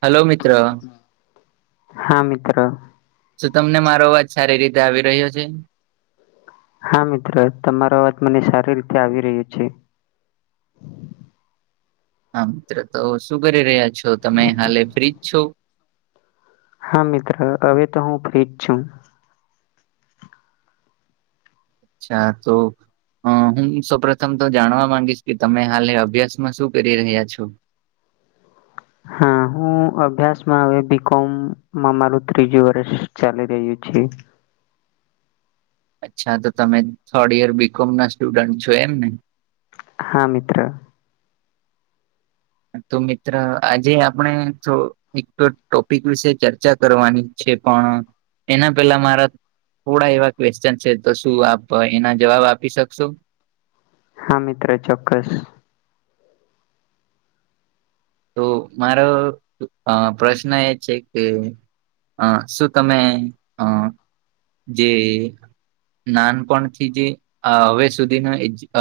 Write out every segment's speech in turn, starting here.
Hello મિત્ર હા, મિત્ર શું તમને મારો અવાજ સારી રીતે આવી રહ્યો છે. હા, મિત્ર તમારો વાત મને સારી રીતે આવી રહ્યો છે. હા, મિત્ર તો શું કરી રહ્યા છો તમે હાલે ફ્રીજ છો. હા, મિત્ર હવે તો હું ફ્રીજ છું અચ્છા તો અ હું સૌપ્રથમ તો જાણવા માંગીશ કે તમે હાલે અભ્યાસમાં શું કરી રહ્યા છો. હા, હું અભ્યાસમાં હવે બી કોમ મા મારું ત્રીજું વર્ષ ચાલી રહ્યુ છે. અચ્છા તો તમે થર્ડ ઈયર બીકોમ ના સ્ટુડન્ટ છો એમ ને હા, મિત્ર તો મિત્ર આજે આપણે તો એક તો ટોપિક વિશે ચર્ચા કરવાની છે. પણ એના પેલા મારા થોડા એવા ક્વેશ્ચન છે તો શું આપ એના જવાબ આપી શકશો. હા, મિત્ર ચોક્કસ તો મારો પ્રશ્ન એ છે કે અ શું તમે અ જે નાનપણ થી જે આ હવે સુધીનો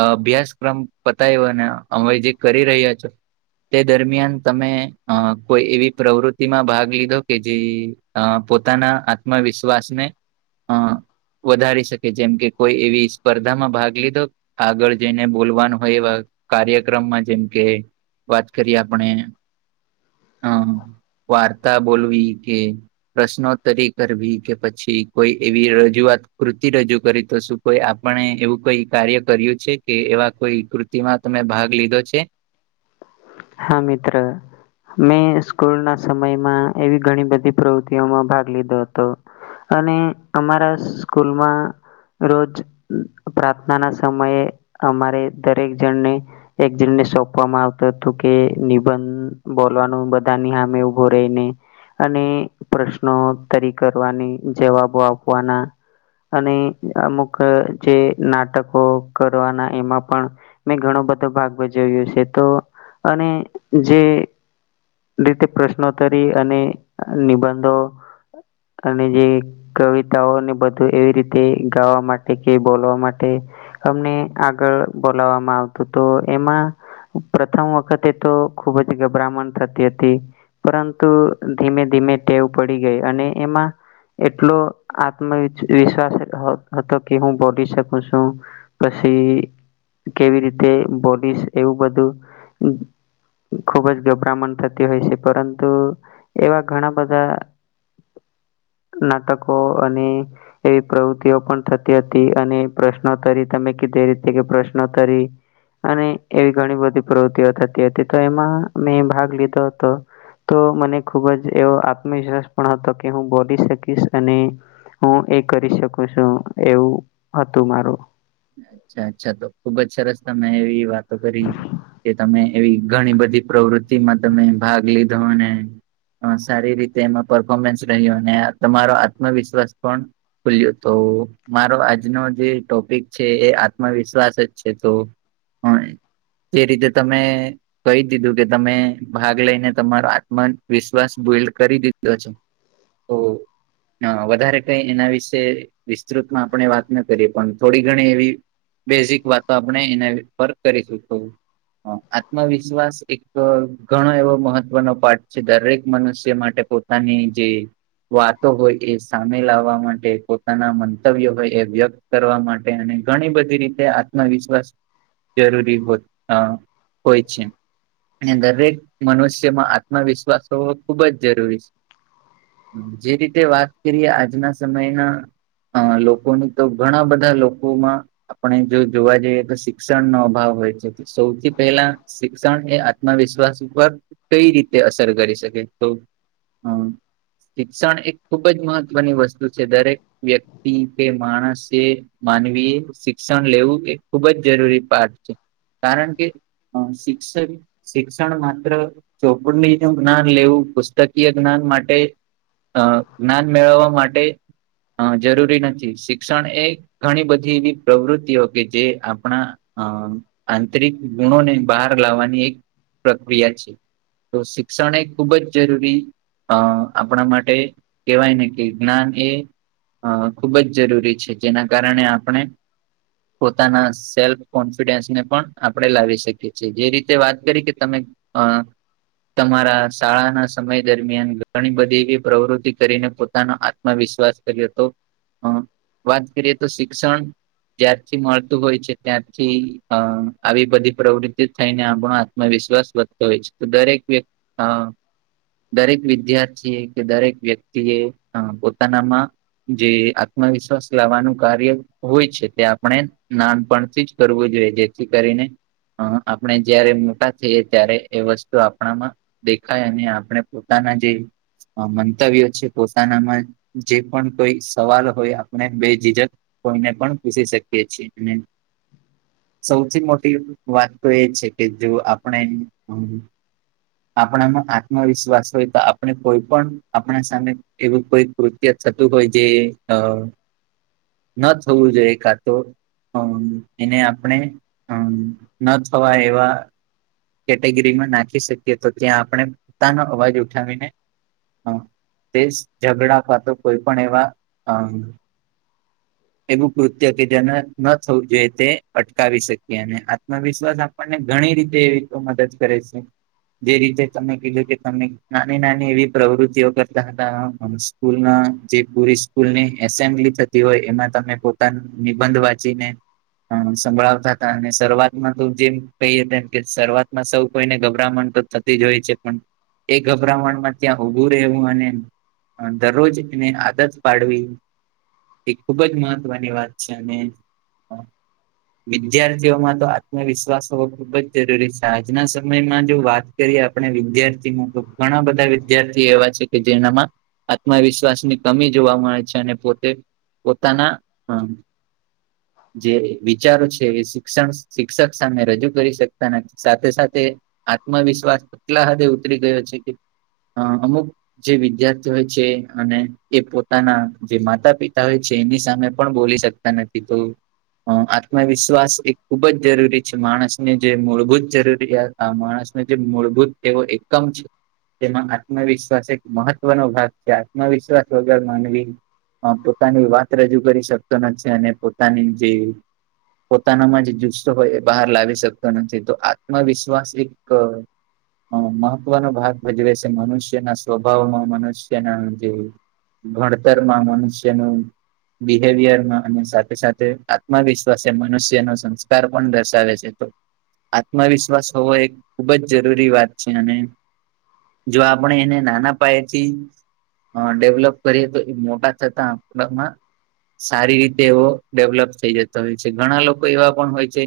અભ્યાસક્રમ પતાય્યોને અમે જે છો. તે દરમિયાન તમે કોઈ એવી પ્રવૃતિ માં ભાગ લીધો કે જે અ પોતાના આત્મવિશ્વાસને અ [inaudible] વધારી શકે જેમ કે કોઈ એવી સ્પર્ધામાં ભાગ લીધો આગળ જઈને બોલવાનું હોય એવા કાર્યક્રમમાં જેમ કે કરી આપણે અમ વાર્તા બોલવી કે પ્રશ્નોત્તરી કરવી કે પછી કોઈ એવી રજૂઆત કૃતિ રજૂ કરી તો શું કોઈ આપણે એવું કઈ કાર્ય કર્યું છે કે એવા કોઈ કૃતિમાં તમે ભાગ લીધો છે. હા, મિત્ર મેં સ્કૂલ ના સમયમાં એવી ઘણી બધી પ્રવૃતિઓમાં ભાગ લીધો હતો. અને અમારા સ્કૂલમાં રોજ પ્રાર્થના ના સમયે અમારે દરેક જણને એક જણને સોંપવામાં આવતો હતો તો કે નિબંધ બોલવાનું સામે ઉભો અને પ્રશ્નોત્તરી કરવાની જવાબો આપવાના અને અમુક જે નાટકો કરવાના એમાં પણ મેં ઘણો બધો ભાગ ભજવ્યો છે, તો અને જે રીતે પ્રશ્નોત્તરી અને નિબંધો અને જે કવિતાઓને બધું એવી રીતે ગાવા માટે કે બોલવા માટે અમને આગળ બોલાવવામાં આવતું તો એમાં પ્રથમ વખતે તો ખુબ જ ગભરામણ થતી, થતી હતી, પરંતુ ધીમે ધીમે ટેવ પડી ગઈ અને એમાં એટલો આત્મ વિશ્વ વિશ્વાસ હ હતો કે હું બોલી શકું છું, પછી કેવી રીતે બોલીસ એવું બધું ઉમ ખૂબ જ ગભરામણ થતી. થતી હોય છે, પરંતુ એવા ઘણા બધા નાટકો અને એવી પ્રવૃત્તિઓ પણ થતી હતી અને પ્રશ્નોત્તરી તમે કીધે રીતે કે પ્રશ્નોત્તરી અને એવી ઘણી બધી પ્રવૃતિઓ થતી હતી તો એમાં મેં ભાગ લીધો હતો. તો મને ખૂબ જ એવો આત્મવિશ્વાસ પણ હતો કે હું બોલી શકીશ અને હું એ કરી શકું છું એવું હતું મારું. અચ્છા અચ્છા તો ખુબ જ સરસ તમેં એવી વાતો કરી કે તમે એવી ઘણી બધી પ્રવૃતિમાં તમે ભાગ લીધો અને અહ સારી રીતે એમાં પરફોર્મન્સ રહ્યો અને તમારો આત્મવિશ્વાસ પણ ખુલ્યો તો મારો આજનો જે ટોપિક છે એ આત્મવિશ્વાસ જ છે, તો પણ એ રીતે તમે કહી દીધું કે તમે ભાગ લઈને તમારો આત્મ વિશ્વાસ [unintelligible] કરી દીધો છે. હો. હ વધારે કઈ એના વિશે વિસ્તૃતમાં આપણે વાત ન કરીએ પણ થોડી ઘણી એવી બેઝિક વાતો આપણે એના પર કરી શું તો અહ આત્મવિશ્વાસ એક ઘણો એવો મહત્વનો પાઠ છે, દરેક મનુષ્ય માટે પોતા તાની જે વાતો હોય એ સામે લાવવા માટે પોતાના મંતવ્યો હોય એ વ્યક્ત કરવા માટે તે અને ઘણી બધી રીતે આત્મવિશ્વાસ જરૂરી હોય અહ હોય છે. ને દરેક મનુષ્યમાં આત્મવિશ્વાસ હોવો ખુબ જ જરૂરી છે. જે રીતે વાત કરીએ આજના સમયના અહ લોકોનું તો ઘણા બધા લોકોમાં આપણે જો જોવા જઈએ તો શિક્ષણનો અભાવ હોય છે તો સૌથી પહેલા શિક્ષણ એ આત્મવિશ્વાસ ઉપર કઈ રીતે અસર કરી શકે તો હા. શિક્ષણ એક ખૂબ જ મહત્વની વસ્તુ છે, દરેક વ્યક્તિ કે માણસે માનવીએ શિક્ષણ લેવું એ ખુબ જ જરૂરી પાઠ છે. કારણ કે અહ શિક્ષણ શિક્ષણ માત્ર ચોપડિયું જ્ઞાન લેવું પુસ્તકીય જ્ઞાન માટે અહ જ્ઞાન મેળવવા માટે અહ જરૂરી નથી શિક્ષણ એ ઘણી બધી એવી પ્રવૃત્તિઓ કે જે આપણા અહ આંતરિક ગુણોને બહાર લાવવાની એક પ્રક્રિયા છે. તો શિક્ષણ એ ખૂબ જ જરૂરી અહ આપણા માટે કેહેવાય ને કે જ્ઞાન એ અહ ખૂબજ જરૂરી છે, જેના કારણે આપણે પોતાના સેલ્ફ કોન્ફિડન્સને પણ આપણે લાવી શકીએ છીએ જે રીતે વાત કરી કે તમે અ તમારા શાળાના સમય દરમિયાન ઘણી બધી એવી પ્રવૃતિ કરીને પોતાનો આત્ મ વિશ્વાસ કર્યો હતો અહ વાત કરીએ તો શિક્ષણ જ્યારથી મળતું હોય છે ત્યારથી અહ આવી બધી પ્રવૃતિઓ થઈને આપણો આત્ મ વિશ્વાસ વધતો હોય છે તો દરેક વ્યક્તિ અહ દરેક વિદ્યાર્થીએ કે દરેક વ્યક્તિએ અહ પોતાનામાં જે આત્મવિશ્વાસ લાવવાનું કાર્ય હોય છે તે આપણે નાનપણથી જ કરવું જોઈએ જેથી કરીને અહ આપણે જયારે મોટા થઈએ ત્યારે એ વસ્તુ આપણામાં દેખાય અને આપણે પોતાના જે મંતવ્ય છે પોતાનામાં જે પણ કોઈ સવાલ હોય આપણે બે જીજક કોઈને પણ પૂછ શકીએ છીએ અને સૌથી મોટી વાત તો એ છે કે જો આપણે અ આપણામાં આત્મવિશ્વાસ હોય તો આપણે કોઈ પણ આપણા સામે એવું કોઈ કૃત્ય થતું હોય જે અ ન થવું જોઈએ કા તો અ એને આપણે ન થવા એવા કેટેગરીમાં નાખી શકીએ તો ત્યાં આપણે પોતાનો અવાજ ઉઠાવીને અ તેજ ઝગડા પાત કોઈ પણ એવા અ એવું કૃત્ય કે જેને ન થવું જોઈએ તે અટકાવી શકીએ અને આત્મવિશ્વાસ [unintelligible] મને ઘણી રીતે એવી તો મદદ કરે છે. જે રીતે તમે કીધું કે તમે નાની નાની એવી પ્રવૃત્તિઓ કરતા હતા. સ્કૂલના જે પુરી સ્કૂલની એસેમ્બલી થતી હોય એમાં તમે પોતાનું નિબંધ વાંચીને સંભળાવતા હતા અને શરૂઆતમાં તો જેમ કહીએમ કે શરૂઆતમાં સૌ કોઈને ગભરામણતો થતી જ હોય છે પણ એ ગભરામણ માં ત્યાં ઊભું રહેવું અને દરરોજ એને આદત પાડવી એ ખૂબ જ મહત્વની વાત છે અને [inaudible] વિદ્યાર્થીઓમાં તો આત્મવિશ્વાસ હોવો ખુબ જ જરૂરી છે આજના સમયમાં જો વાત કરીએ આપણે વિદ્યાર્થીમાં તો ઘણા બધા વિદ્યાર્થી એવા છે કે જેનામાં આત્મવિશ્વાસની કમી જોવા મળે છે, અને પોતે તના હ [inaudible] જે વિચારો છે એ શિક્ષણ શિક્ષક સામે રજૂ કરી શકતા નથી સાથે સાથે આત્મવિશ્વાસ એટલા હદે ઉતરી ગયો છે કે અ અમુક જે વિદ્યાર્થી હોય છે, અને એ પોતાના જે માતા પિતા હોય. છે એની સામે પણ બોલી શકતા નથી તો હ આત્મવિશ્વાસ એ ખુબ જ જરૂરી છે માણસને જે મૂળભૂત જરૂરિયાત આ માણસનો જે મૂળભૂત એવો એકમ છે. તેમાં આત્મવિશ્વાસ એક મહત્વનો ભાગ છે આત્મવિશ્વાસ વગર માનવી પોતાની વાત રજૂ કરી શકતો નથી અને પોતાની જે પોતાનામાં જે જુસ્સો હોય એ બહાર લાવી શકતો નથી તો આત્મવિશ્વાસ એક મહત્વનો ભાગ ભજવે છે, મનુષ્યના સ્વભાવમાં મનુષ્યના જે ભણતરમાં મનુષ્યનું બિહેવિયરને અને સાથે સાથે આત્મવિશ્વાસ મનુષ્યનો સંસ્કાર પણ દર્શાવે છે તો આત્મવિશ્વાસ હોવો એક ખૂબ જ જરૂરી વાત છે અને જો આપણે એને નાના પાયેથી હ ડેવલોપ કરીએ તો એ મોટા થતા આપડામાં સારી રીતે એવો ડેવલપ થઈ જતો હોય છે ઘણા લોકો એવા પણ હોય છે.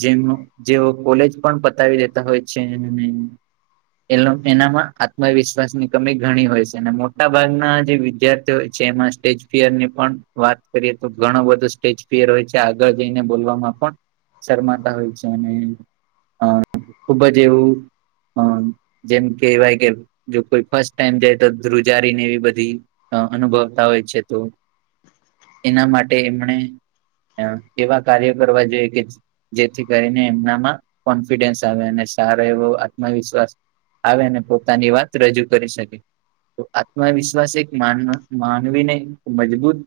જેમનો જેવો કોલેજ પણ પતાવી દેતા હોય છે એને. એ એનામાં આત્મવિશ્વાસ ની કમી ઘણી હોય છે અને મોટા ભાગના જે વિદ્યાર્થીઓ હોય. જેમાં સ્ટેજ ફર ની પણ વાત કરીએ તો ઘણો બધો સ્ટેજ ફિયર હોય છે આગળ જઈને બોલવામાં પણ શરમાતા હોય છે અને અ ખુબ જ એવું અ જેમ કેહેવાય કે જો કોઈ ફર્સ્ટ ટાઈમ જાય તો ધ્રુજારીને એવી બધી અનુભવતા હોય છે તો એના માટે એમણે [unintelligible] એવા કાર્ય કરવા જે કે જ જેથી કરીને એમનામાં કોન્ફિડેન્સ આવે ને સારો એવો આત્મવિશ્વાસ આવે ને પોતાની વાત રજૂ કરી શકે. તો આત્મવિશ્વાસ એક માન માનવી ને મજબૂત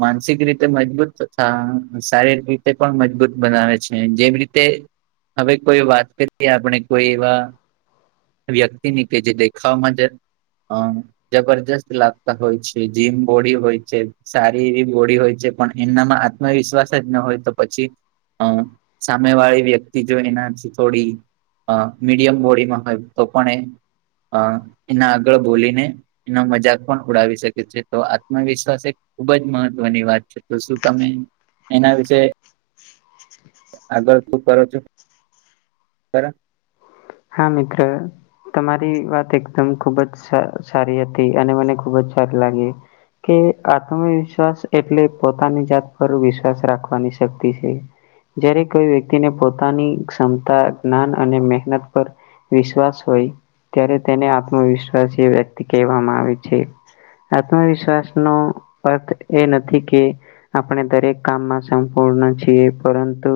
માનસિક રીતે મજબૂત તથા શારીરિક રીતે પણ મજબૂત બનાવે છે જેમ રીતે હવે કોઈ વાત કરીએ આપણે કોઈ એવા વ્યક્તિ ની કે જે દેખાવા મા જ અહ જબરજસ્ત લાગતા હોય છે જીમ બોડી હોય છે સારી એવી બોડી હોય છે પણ એમનામાં આત્મવિશ્વાસ જ ન હોય તો પછી અહ સામે વાળી વ્યક્તિ જો એનાથી થોડી અહ મીડિયમ બોડીમાં હોય તો પણ એ અહ એના આગળ બોલીને એનો મજાક પણ ઉડાવી શકે છે. તો આત્મવિશ્વાસ એ ખૂબ જ મહત્વની વાત છે શું તમે એના વિશે આગળ શું કરો છો બરા હા મિત્ર. તમારી વાત એકદમ ખુબ જ સારી હતી અને મને ખુબ જ સારી લાગી. કે આત્મવિશ્વાસ એટલે પોતાની જાત પર વિશ્વાસ રાખવાની શક્તિ છે. જ્યારે કોઈ વ્યક્તિને પોતાની ક્ષમતા જ્ઞાન અને મહેનત પર વિશ્વાસ હોય. ત્યારે તેને આત્મવિશ્વાસી વ્યક્તિ કહેવામાં આવે છે. આત્મવિશ્વાસ નો અર્થ એ નથી કે આપણે દરેક કામમાં સંપૂર્ણ છીએ પરંતુ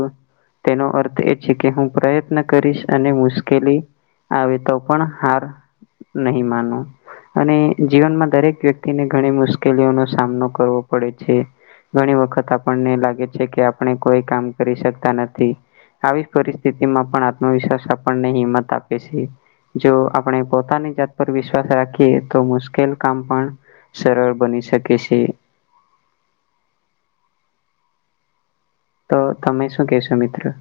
તેનો અર્થ એ છે કે હું પ્રયત્ન કરીશ અને મુશ કેલી આવે તો પણ હાર નહી માનુ. અને જીવનમાં દરેક વ્યક્તિને ઘણી મુશ્કેલીઓનો સામનો કરવો પડે છે. ઘણી વખત આપણને લાગે છે કે આપણે કોઈ કામ કરી શકતા નથી. આવી પરિસ્થિતિમાં પણ આત્મવિશ્વાસ આપણને હિંમત આપે છે. જો આપણે પોતાની જાત પર વિશ્વાસ રાખીએ તો મુશ્કેલ કામ પણ સરળ બની શકે છે. તો તમે શું કેશો મિત્ર.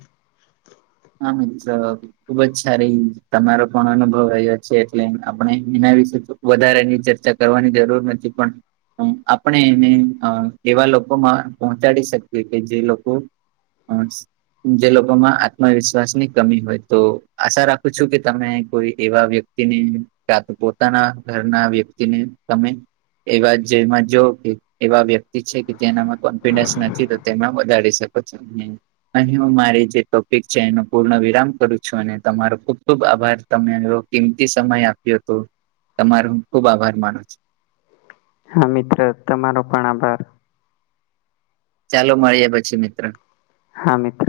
[unintelligible] ખુબ જ સારી તમારો પણ અનુભવ રહ્યો છે એટલે આપણે એના વિશે તો વધારે એની ચર્ચા કરવાની જરૂર નથી પણ હમ આપણે એને અ એવા લોકો માં પહોંચાડી શકીએ કે જે લોકો [unintelligible] જે લોકોમાં આત આત્મવિશ્વાસ ની કમી હોય તો આશા રાખું છું કે તમને કોઈ એવા વ્યક્તિને કા તો પોતાના ઘરના વ્યક્તિને તમે એવા જેમાં જો કે એવા વ્યક્તિ છે કે જેનામાં કોન્ફિડેન્સ નથી તો તેમાં વધાડી શકો છો. અહી હું મારી જે ટોપ એક ચેન નો પૂર્ણ વિરામ કરું છું અને તમારો ખુબ ખુબ આભાર તમેરો કિંમતી સમય આપ્યો તો. તમારો ખૂબ ખુબ આભાર માનું છું. હા મિત્ર તમારો પણ આભાર. ચાલો મળીએ પછી મિત્ર. હા મિત્ર.